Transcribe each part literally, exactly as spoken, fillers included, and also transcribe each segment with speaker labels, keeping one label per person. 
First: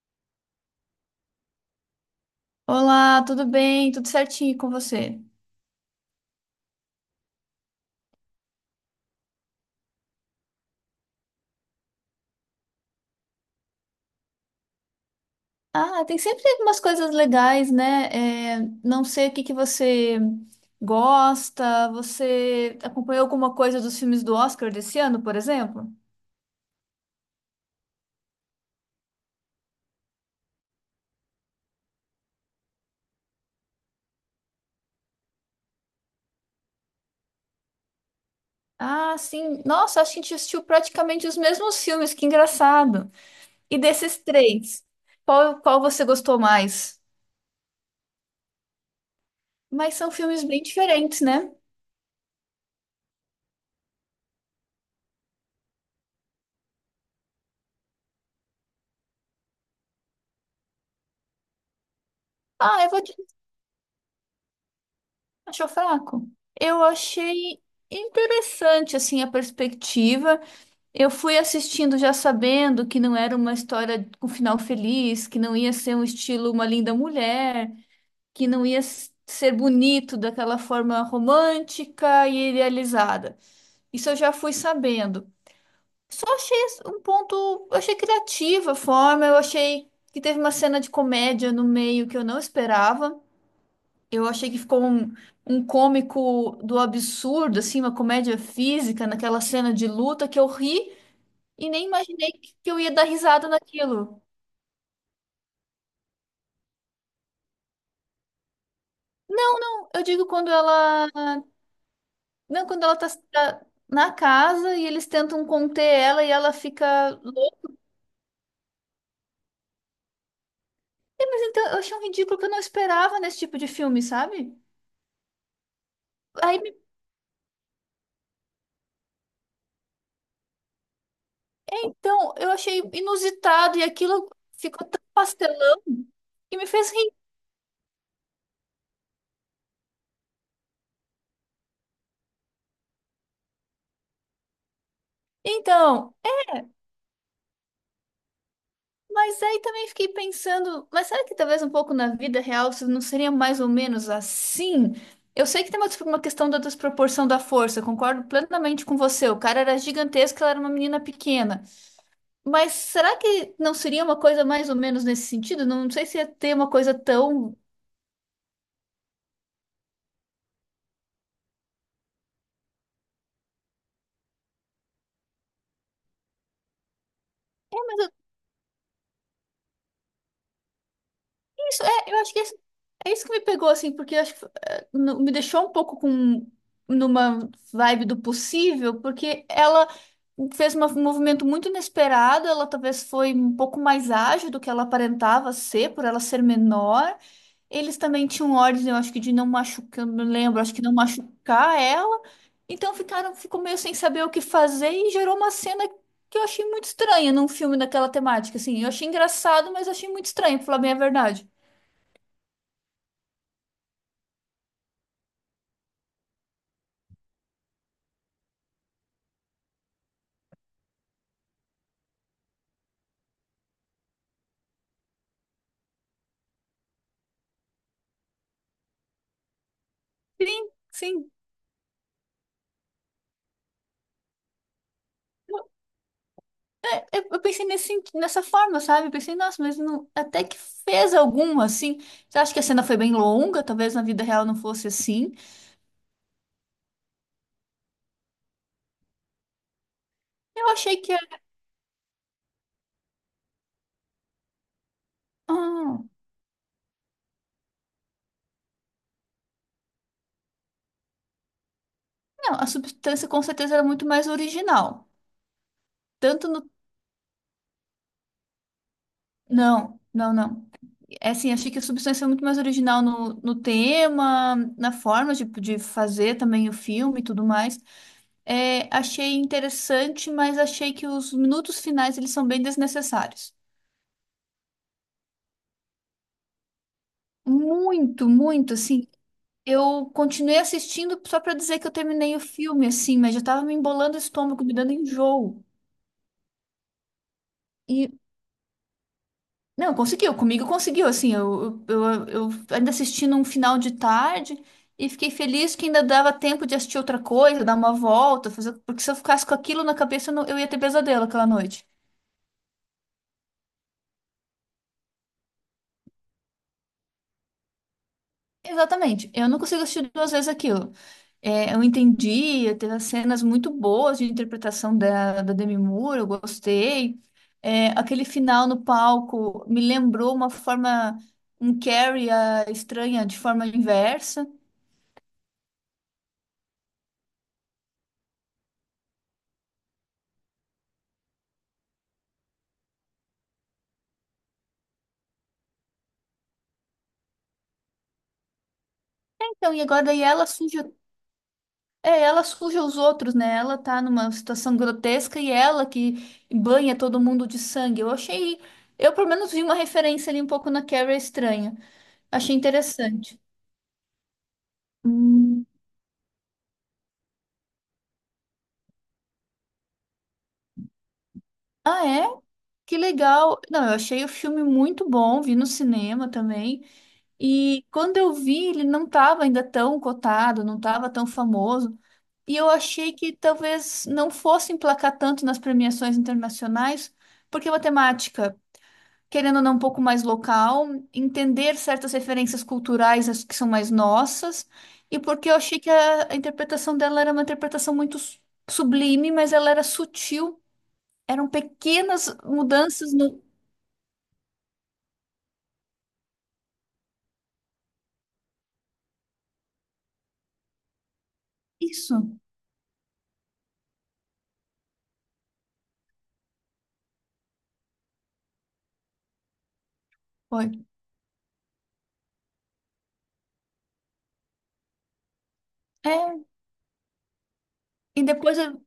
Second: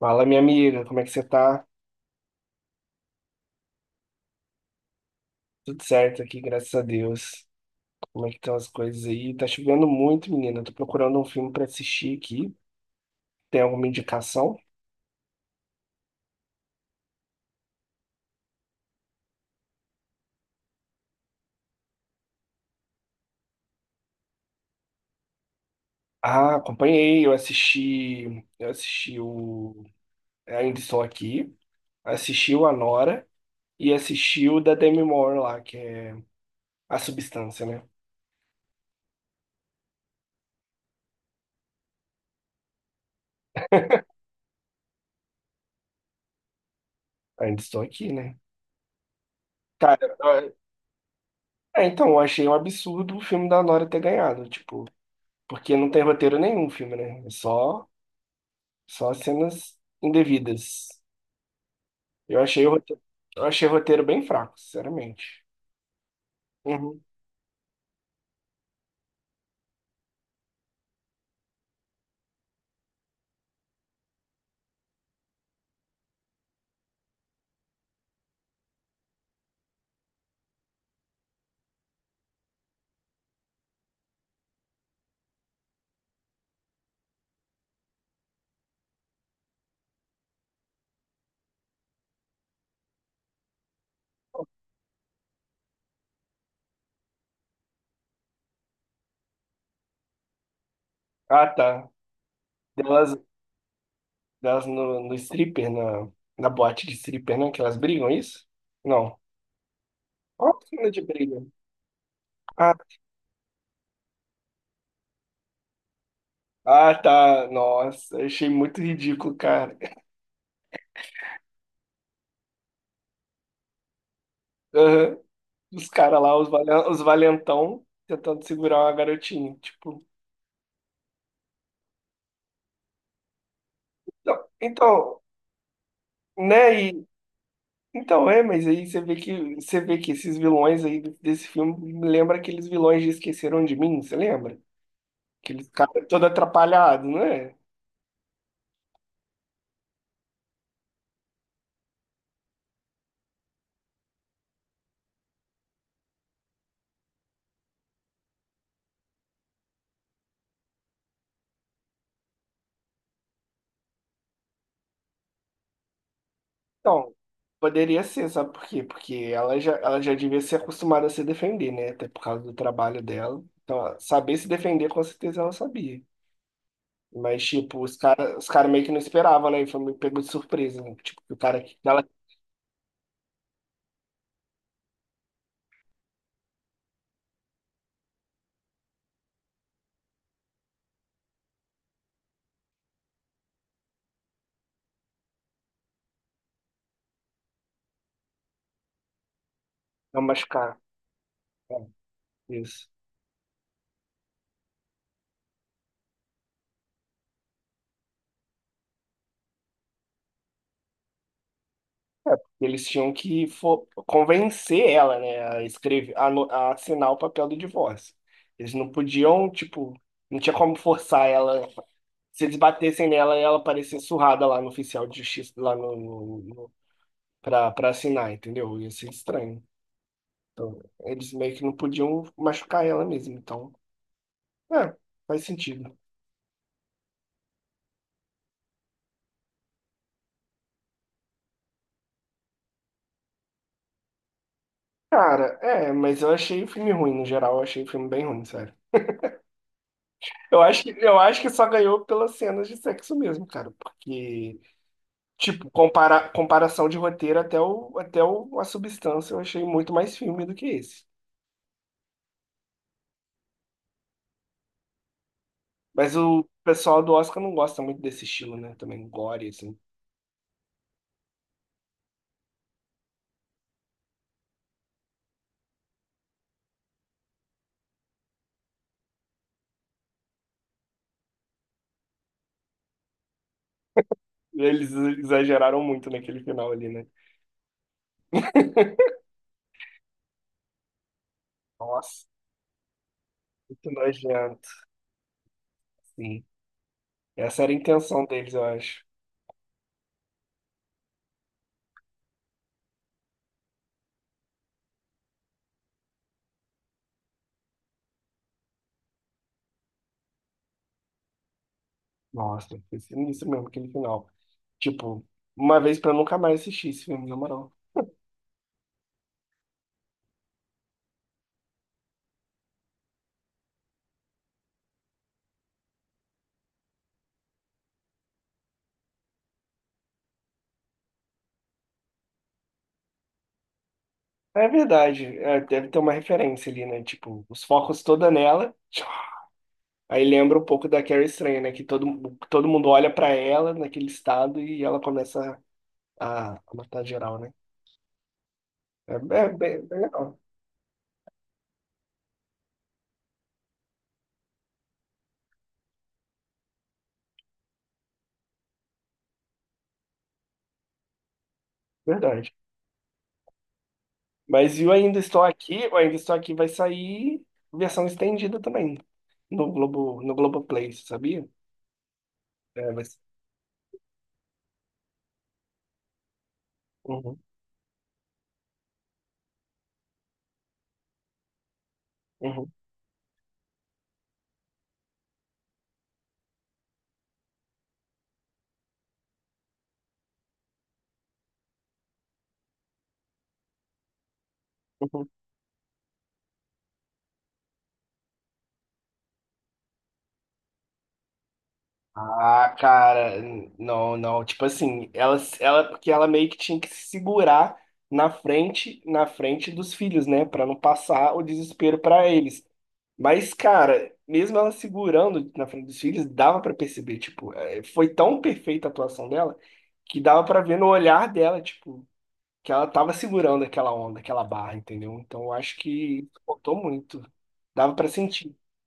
Speaker 1: Fala, minha amiga, como é que você tá?
Speaker 2: Olá, tudo bem? Tudo certinho com você?
Speaker 1: Tudo certo aqui, graças a Deus. Como é que estão as coisas aí? Tá chovendo muito, menina. Tô procurando um filme pra assistir aqui. Tem alguma indicação?
Speaker 2: Ah, tem sempre umas coisas legais, né? É, não sei o que que você gosta. Você acompanhou alguma coisa dos filmes do Oscar desse ano, por exemplo?
Speaker 1: Ah, acompanhei, eu assisti, eu assisti o Ainda Estou Aqui, assisti o Anora e assisti o da Demi Moore lá, que é A Substância, né?
Speaker 2: Ah, sim. Nossa, acho que a gente assistiu praticamente os mesmos filmes, que engraçado. E desses três, qual, qual você gostou mais?
Speaker 1: Ainda Estou Aqui, né?
Speaker 2: Mas são
Speaker 1: Cara,
Speaker 2: filmes
Speaker 1: eu-
Speaker 2: bem diferentes, né?
Speaker 1: é, então, eu achei um absurdo o filme da Nora ter ganhado, tipo, porque não tem roteiro nenhum o filme, né? É só Só cenas indevidas. Eu achei o
Speaker 2: Ah, eu
Speaker 1: roteiro,
Speaker 2: vou te...
Speaker 1: eu achei o roteiro bem fraco, sinceramente.
Speaker 2: Achou fraco? Eu
Speaker 1: Uhum.
Speaker 2: achei interessante, assim, a perspectiva. Eu fui assistindo já sabendo que não era uma história com final feliz, que não ia ser um estilo Uma Linda Mulher, que não ia s- ser bonito daquela forma romântica e idealizada. Isso eu já fui sabendo. Só achei as- um ponto, eu achei criativa a forma, eu achei que teve uma cena de comédia no meio que eu não esperava. Eu achei que ficou um, um cômico do absurdo, assim, uma comédia física naquela cena de luta que eu ri.
Speaker 1: Ah,
Speaker 2: E nem
Speaker 1: tá.
Speaker 2: imaginei que que eu ia dar
Speaker 1: Delas,
Speaker 2: risada naquilo.
Speaker 1: delas no, no stripper, na, na boate de stripper, né? Que elas brigam, é isso? Não.
Speaker 2: Não, não, eu digo quando
Speaker 1: Qual a cena de
Speaker 2: ela.
Speaker 1: briga?
Speaker 2: Não,
Speaker 1: Ah,
Speaker 2: quando ela tá tá na casa e eles tentam conter ela e ela
Speaker 1: ah,
Speaker 2: fica
Speaker 1: tá.
Speaker 2: louca.
Speaker 1: Nossa, eu achei muito ridículo, cara.
Speaker 2: É, mas então eu achei um ridículo que eu não esperava nesse tipo de filme, sabe?
Speaker 1: Aham. Os caras lá, os,
Speaker 2: Aí
Speaker 1: valen- os valentão, tentando segurar uma garotinha. Tipo,
Speaker 2: então eu achei inusitado e aquilo
Speaker 1: não,
Speaker 2: ficou tão
Speaker 1: então,
Speaker 2: pastelão que me fez
Speaker 1: né?
Speaker 2: rir.
Speaker 1: Então é, mas aí você vê que você vê que esses vilões aí desse filme me lembra aqueles vilões de Esqueceram de Mim, você lembra? Aqueles cara
Speaker 2: Então.
Speaker 1: todo atrapalhado, não é?
Speaker 2: Mas aí também fiquei pensando, mas será que talvez um pouco na vida real isso não seria mais ou menos assim? Eu sei que tem uma uma questão da desproporção da força, eu concordo plenamente com você. O cara era gigantesco, ela era uma menina pequena. Mas será que não seria uma coisa mais ou menos nesse sentido? Não sei se ia ter uma coisa
Speaker 1: Então,
Speaker 2: tão...
Speaker 1: poderia ser, sabe por quê? Porque ela já, ela já devia ser acostumada a se defender, né? Até por causa do trabalho dela. Então, ela- saber se defender, com certeza ela sabia. Mas, tipo, os caras os cara meio que não esperavam, né? E foi meio pegou de surpresa, né? Tipo, que o cara que
Speaker 2: Isso,
Speaker 1: ela
Speaker 2: é, eu acho que é, isso é isso que me pegou, assim, porque eu acho que eh, no- me deixou um pouco com... numa vibe do possível, porque ela fez uma- um movimento muito inesperado, ela talvez foi um pouco mais ágil do que ela aparentava ser, por ela ser menor. Eles também tinham ordens, eu acho que de não machucar, eu
Speaker 1: ia
Speaker 2: me lembro, acho
Speaker 1: machucar.
Speaker 2: que não
Speaker 1: É,
Speaker 2: machucar ela.
Speaker 1: isso.
Speaker 2: Então ficaram, ficou meio sem saber o que fazer e gerou uma cena que eu achei muito estranha num filme daquela temática, assim. Eu achei engraçado, mas achei muito estranho, pra falar bem a verdade.
Speaker 1: É, porque eles tinham que fo- convencer ela, né, a escrever, a, no- a assinar o papel do divórcio. Eles não podiam, tipo, não tinha como forçar ela. Se eles batessem nela, ela parecia surrada lá no oficial de justiça, lá no, no, no- pra, pra assinar, entendeu? Ia ser estranho.
Speaker 2: Sim,
Speaker 1: Então,
Speaker 2: sim.
Speaker 1: eles meio que não podiam machucar ela mesmo. Então, é, faz
Speaker 2: Eu,
Speaker 1: sentido.
Speaker 2: é, é, eu pensei nesse, senti- nessa forma, sabe? Eu pensei, nossa, mas não, até que fez algum, assim. Você acha que a cena foi bem longa? Talvez na vida real não fosse assim.
Speaker 1: Cara, é, mas eu achei o filme ruim, no geral, eu achei o filme bem ruim, sério. Eu
Speaker 2: Eu
Speaker 1: acho que,
Speaker 2: achei que...
Speaker 1: eu acho
Speaker 2: era-
Speaker 1: que só ganhou pelas cenas de sexo mesmo, cara, porque tipo,
Speaker 2: ah,
Speaker 1: compara comparação de roteiro até, o, até o, a substância, eu achei muito mais filme do que esse.
Speaker 2: não, a substância com certeza era muito mais original.
Speaker 1: Mas o
Speaker 2: Tanto no...
Speaker 1: pessoal do Oscar não gosta muito desse estilo, né? Também gore, assim.
Speaker 2: Não, não, não. É assim, achei que a substância é muito mais original no, no tema, na forma de, de fazer também o filme e tudo mais. É, achei interessante, mas achei que os minutos finais, eles são bem desnecessários.
Speaker 1: Eles exageraram muito naquele final ali, né?
Speaker 2: Muito, muito, assim. Eu continuei assistindo só pra dizer que eu
Speaker 1: Nossa,
Speaker 2: terminei o filme, assim, mas já tava me
Speaker 1: muito
Speaker 2: embolando o estômago,
Speaker 1: nojento,
Speaker 2: me dando enjoo.
Speaker 1: sim. Essa era a
Speaker 2: E,
Speaker 1: intenção deles, eu acho.
Speaker 2: não, conseguiu, comigo conseguiu, assim. Eu, eu, eu, eu ainda assisti num final de tarde e fiquei feliz que ainda dava tempo de assistir outra coisa, dar uma volta, fazer, porque se eu ficasse com aquilo na cabeça, eu, não- eu ia ter pesadelo aquela noite.
Speaker 1: Nossa, foi sinistro mesmo aquele final. Tipo, uma vez pra nunca mais assistir esse filme, na moral.
Speaker 2: Exatamente. Eu não consigo assistir duas vezes aquilo. É, eu entendi, teve cenas muito boas de interpretação da, da Demi Moore, eu gostei. É, aquele final no palco me lembrou uma forma, um Carrie ah, estranha de forma inversa.
Speaker 1: É verdade, é, deve ter uma referência ali, né? Tipo, os focos toda nela. Aí lembra um pouco da Carrie Estranha, né? Que todo, todo mundo olha pra ela naquele estado e ela começa a, a matar geral, né? É, é bem,
Speaker 2: Então, e
Speaker 1: bem
Speaker 2: agora daí
Speaker 1: legal,
Speaker 2: ela suja, é, ela suja os outros, né? Ela tá numa situação grotesca e ela que banha todo mundo de sangue. Eu achei, eu pelo menos vi uma referência ali um pouco na Carrie estranha.
Speaker 1: verdade.
Speaker 2: Achei interessante.
Speaker 1: Mas e o Ainda Estou
Speaker 2: Hum.
Speaker 1: Aqui, o Ainda Estou Aqui vai sair versão estendida também no Globo, no Globoplay, você sabia?
Speaker 2: Ah, é?
Speaker 1: É,
Speaker 2: Que
Speaker 1: vai ser.
Speaker 2: legal. Não, eu achei o filme muito bom, vi no cinema também.
Speaker 1: Uhum,
Speaker 2: E quando eu vi, ele não estava ainda tão cotado, não estava tão famoso. E eu
Speaker 1: uhum,
Speaker 2: achei que talvez não fosse emplacar tanto nas premiações internacionais, porque é uma temática, querendo ou não, um pouco mais local, entender certas referências culturais as que são mais nossas, e
Speaker 1: uhum.
Speaker 2: porque eu achei que a, a interpretação dela era uma interpretação muito su- sublime, mas ela era sutil. Eram pequenas
Speaker 1: Ah,
Speaker 2: mudanças
Speaker 1: cara,
Speaker 2: no...
Speaker 1: n- não, não. Tipo assim, ela, ela, porque ela meio que tinha que se segurar na frente, na frente dos filhos, né, pra não passar o desespero
Speaker 2: Isso,
Speaker 1: pra eles. Mas, cara, mesmo ela segurando na frente dos filhos, dava pra perceber, tipo, eh, foi tão perfeita a atuação dela que dava pra ver no
Speaker 2: foi.
Speaker 1: olhar dela, tipo, que ela tava segurando aquela onda, aquela barra, entendeu? Então, eu acho que
Speaker 2: É,
Speaker 1: faltou muito. Dava pra
Speaker 2: e
Speaker 1: sentir,
Speaker 2: depois eu,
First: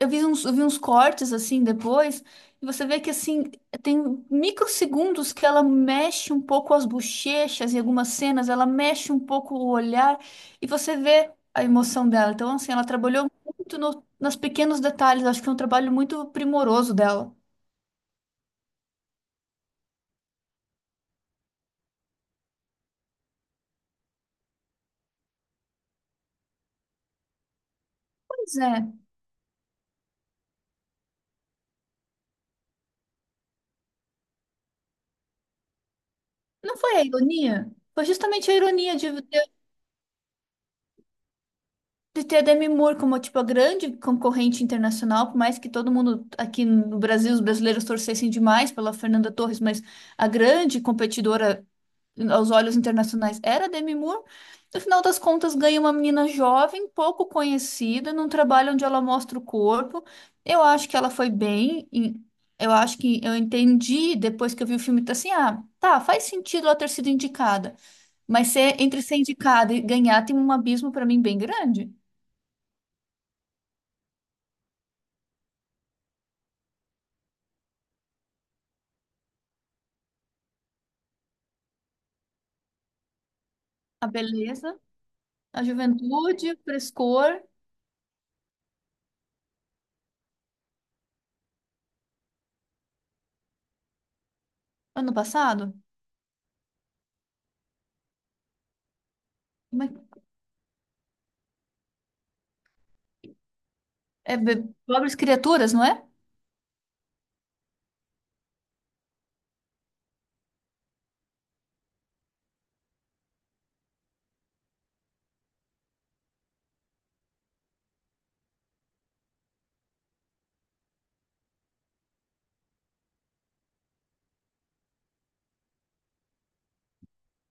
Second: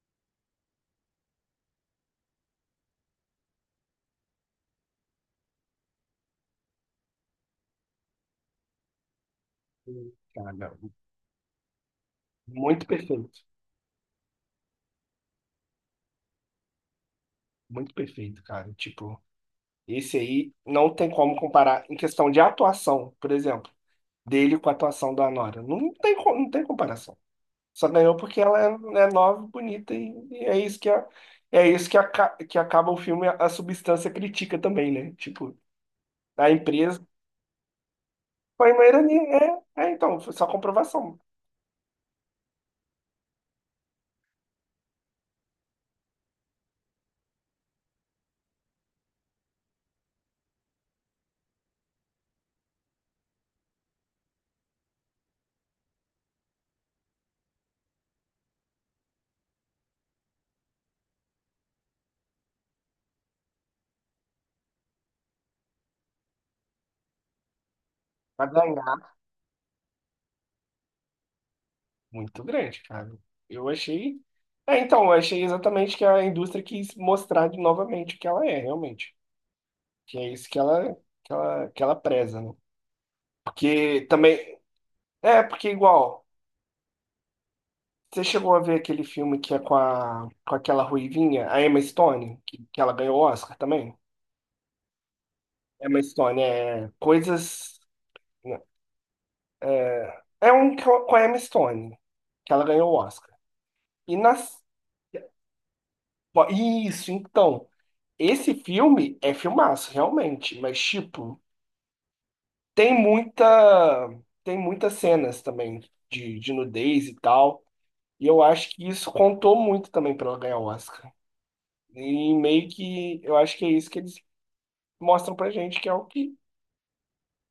Speaker 2: eu vi uns, eu vi uns cortes assim depois, e você vê que assim, tem microsegundos que ela mexe um pouco as bochechas em algumas cenas, ela mexe um pouco o olhar, e
Speaker 1: cara,
Speaker 2: você vê a emoção dela. Então, assim,
Speaker 1: muito
Speaker 2: ela trabalhou
Speaker 1: perfeito.
Speaker 2: muito no, nos pequenos detalhes, acho que é um trabalho muito primoroso dela.
Speaker 1: Muito perfeito, cara. Tipo, esse aí não tem como comparar em questão de atuação, por exemplo, dele com a atuação da Nora. Não tem, co- não tem comparação. Só ganhou porque
Speaker 2: Pois
Speaker 1: ela é,
Speaker 2: é,
Speaker 1: é nova, bonita e, e é isso que a, é isso que, aca- que acaba o filme, a, a substância crítica também, né? Tipo, a
Speaker 2: não foi a
Speaker 1: empresa
Speaker 2: ironia? Foi justamente a
Speaker 1: foi uma
Speaker 2: ironia de
Speaker 1: ironia. É, é, então, foi só comprovação.
Speaker 2: de ter a Demi Moore como, tipo, a grande concorrente internacional, por mais que todo mundo aqui no Brasil, os brasileiros torcessem demais pela Fernanda Torres, mas a grande competidora aos olhos internacionais era a Demi Moore. No final das contas, ganha uma menina jovem, pouco conhecida, num trabalho onde ela mostra o corpo. Eu acho que ela foi bem. em- Eu acho que eu entendi depois que eu vi o filme, tá assim, ah, tá, faz sentido ela ter sido indicada.
Speaker 1: Pra
Speaker 2: Mas ser, entre
Speaker 1: ganhar,
Speaker 2: ser indicada e ganhar tem um abismo para mim bem grande.
Speaker 1: muito grande, cara. Eu achei. É, então, eu achei exatamente que a indústria quis mostrar de novamente o que ela é, realmente. Que é isso que ela, que ela, que ela preza, né? Porque
Speaker 2: A
Speaker 1: também.
Speaker 2: beleza,
Speaker 1: É,
Speaker 2: a
Speaker 1: porque igual.
Speaker 2: juventude, o frescor.
Speaker 1: Você chegou a ver aquele filme que é com, a, com aquela ruivinha, a Emma Stone, que, que ela ganhou o Oscar também?
Speaker 2: Ano passado?
Speaker 1: Emma Stone, é. Coisas.
Speaker 2: Como é que...
Speaker 1: É, é um co- com a Emma Stone, que ela ganhou o Oscar. E
Speaker 2: É
Speaker 1: nas.
Speaker 2: be- Pobres Criaturas, não é?
Speaker 1: Pô, isso, então. Esse filme é filmaço, realmente, mas, tipo, tem muita. Tem muitas cenas também de, de nudez e tal. E eu acho que isso contou muito também para ela ganhar o Oscar. E meio que eu acho que é isso que eles mostram pra gente, que é o que,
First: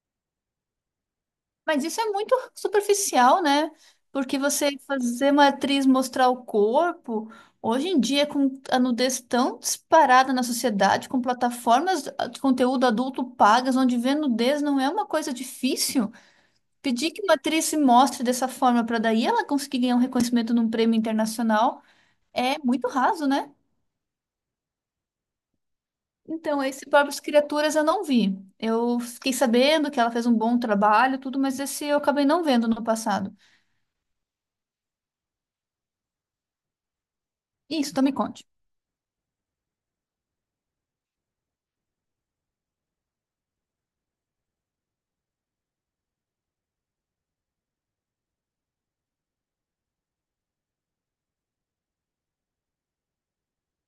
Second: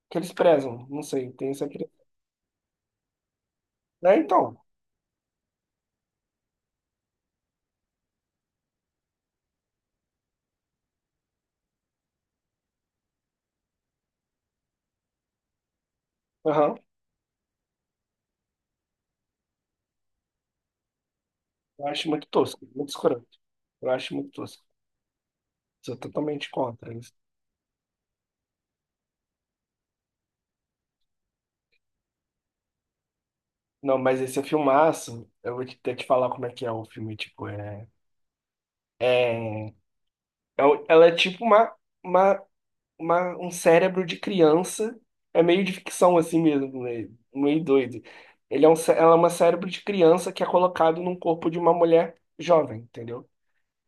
Speaker 1: que eles prezam. Não sei, tem essa
Speaker 2: Mas isso é
Speaker 1: crítica.
Speaker 2: muito superficial, né?
Speaker 1: Né,
Speaker 2: Porque
Speaker 1: então,
Speaker 2: você fazer uma atriz mostrar o corpo, hoje em dia, com a nudez tão disparada na sociedade, com plataformas ah, de conteúdo adulto pagas, onde ver nudez não é uma coisa difícil,
Speaker 1: aham,
Speaker 2: pedir que uma atriz se mostre dessa forma para daí ela conseguir ganhar um reconhecimento num prêmio internacional
Speaker 1: eu acho muito
Speaker 2: é
Speaker 1: tosco,
Speaker 2: muito
Speaker 1: muito escroto.
Speaker 2: raso, né?
Speaker 1: Eu acho muito tosco. Sou totalmente
Speaker 2: Então, esse
Speaker 1: contra isso.
Speaker 2: Pobres Criaturas eu não vi. Eu fiquei sabendo que ela fez um bom trabalho, tudo, mas esse eu acabei não vendo no passado.
Speaker 1: Não, mas esse é filmaço, eu vou te- até te falar como é que é o filme, tipo, é...
Speaker 2: Isso, então me conte.
Speaker 1: é o- Ela é tipo uma, uma uma- um cérebro de criança. É meio de ficção assim mesmo, né? Meio doido. Ele é um, cé- ela é uma cérebro de criança que é colocado num corpo de uma mulher jovem, entendeu?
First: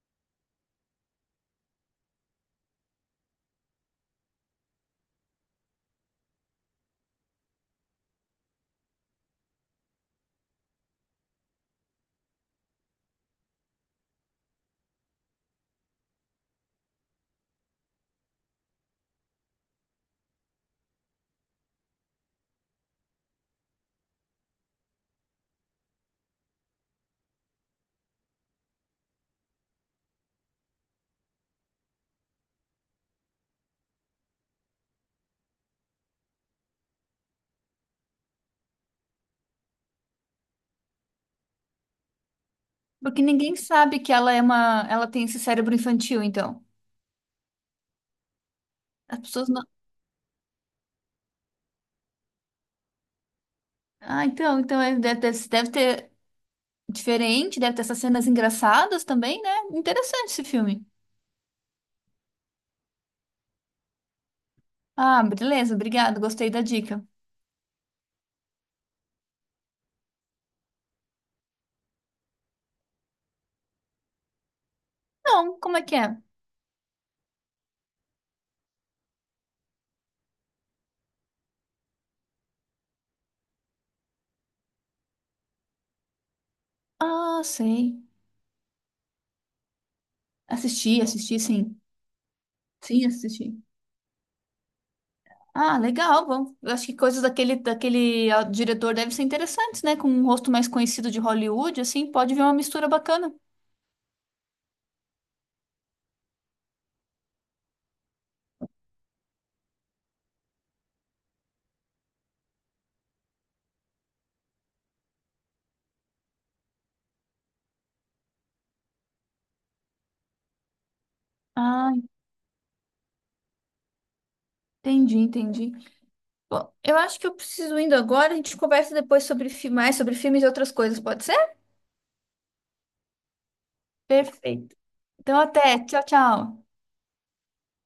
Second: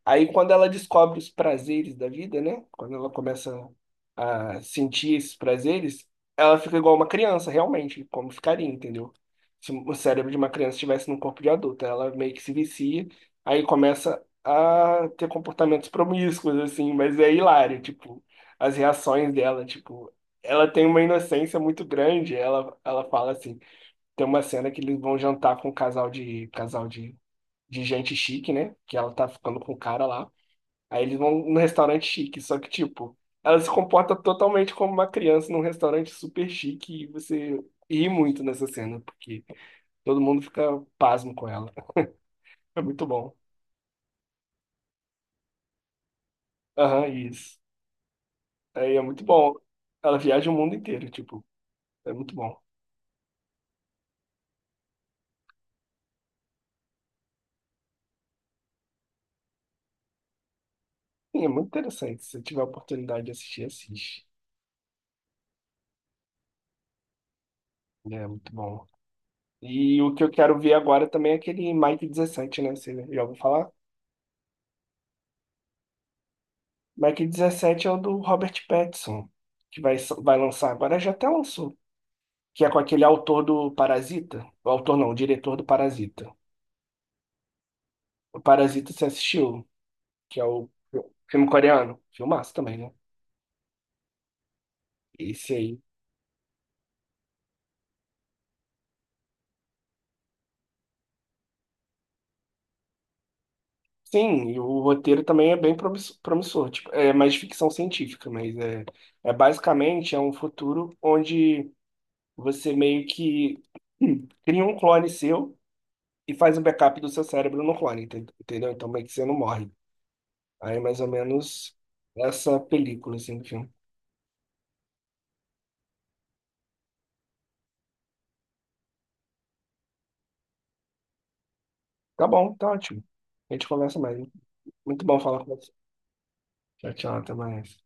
Speaker 1: Aí, quando ela descobre os prazeres da vida, né? Quando ela começa a sentir esses prazeres, ela fica igual uma criança, realmente, como ficaria, entendeu? Se o cérebro de uma criança estivesse num corpo de adulto, ela meio que se vicia, aí começa a ter comportamentos promíscuos, assim, mas é hilário, tipo, as reações dela, tipo, ela tem uma inocência muito grande, ela, ela fala assim, tem uma cena que eles vão jantar com um casal de, casal de, de gente chique, né? Que ela tá ficando com o cara lá. Aí eles vão num restaurante chique, só que, tipo, ela se comporta totalmente como uma criança num restaurante super chique e você ri muito nessa cena, porque todo mundo fica pasmo com ela. É muito
Speaker 2: Porque
Speaker 1: bom.
Speaker 2: ninguém sabe que ela é uma, ela tem esse cérebro infantil, então.
Speaker 1: Aham, isso. Aí é
Speaker 2: As
Speaker 1: muito
Speaker 2: pessoas
Speaker 1: bom.
Speaker 2: não...
Speaker 1: Ela viaja o mundo inteiro, tipo, é muito bom.
Speaker 2: Ah, então, então é- deve, deve deve ter diferente, deve ter essas cenas engraçadas também, né? Interessante esse filme.
Speaker 1: Sim, é muito interessante. Se você tiver a oportunidade de assistir, assiste.
Speaker 2: Ah, beleza, obrigado, gostei da dica.
Speaker 1: É muito bom. E o que eu quero ver agora também é aquele Mike dezessete, né? Você já ouviu falar?
Speaker 2: Não, como é que é?
Speaker 1: Mike dezessete é o do Robert Pattinson que vai, so-, vai lançar agora, já até lançou que é com aquele autor do Parasita. O autor não, o diretor do Parasita.
Speaker 2: Ah, sei.
Speaker 1: O Parasita você assistiu, que é o
Speaker 2: Assisti, assisti,
Speaker 1: filme
Speaker 2: sim.
Speaker 1: coreano. Filmaço também, né?
Speaker 2: Sim, assisti.
Speaker 1: Esse
Speaker 2: Ah,
Speaker 1: aí.
Speaker 2: legal. Bom, eu acho que coisas daquele, daquele ah, diretor devem ser interessantes, né? Com um rosto mais conhecido de Hollywood, assim, pode vir uma mistura bacana.
Speaker 1: Sim, e o roteiro também é bem promisso- promissor. Tipo, é mais ficção científica, mas é, é basicamente é um futuro onde você meio que hum, cria um clone seu e faz um backup do seu cérebro no clone, enten- entendeu? Então meio que você não morre. Aí é mais ou menos
Speaker 2: Ah,
Speaker 1: essa película assim do filme.
Speaker 2: entendi, entendi. Bom, eu acho que eu preciso indo agora. A gente conversa depois sobre fi- mais sobre filmes e outras coisas, pode ser?
Speaker 1: Tá bom, tá ótimo. A gente conversa mais.
Speaker 2: Perfeito.
Speaker 1: Muito bom falar
Speaker 2: Então,
Speaker 1: com você.
Speaker 2: até. Tchau, tchau.
Speaker 1: Tchau, tchau, até mais.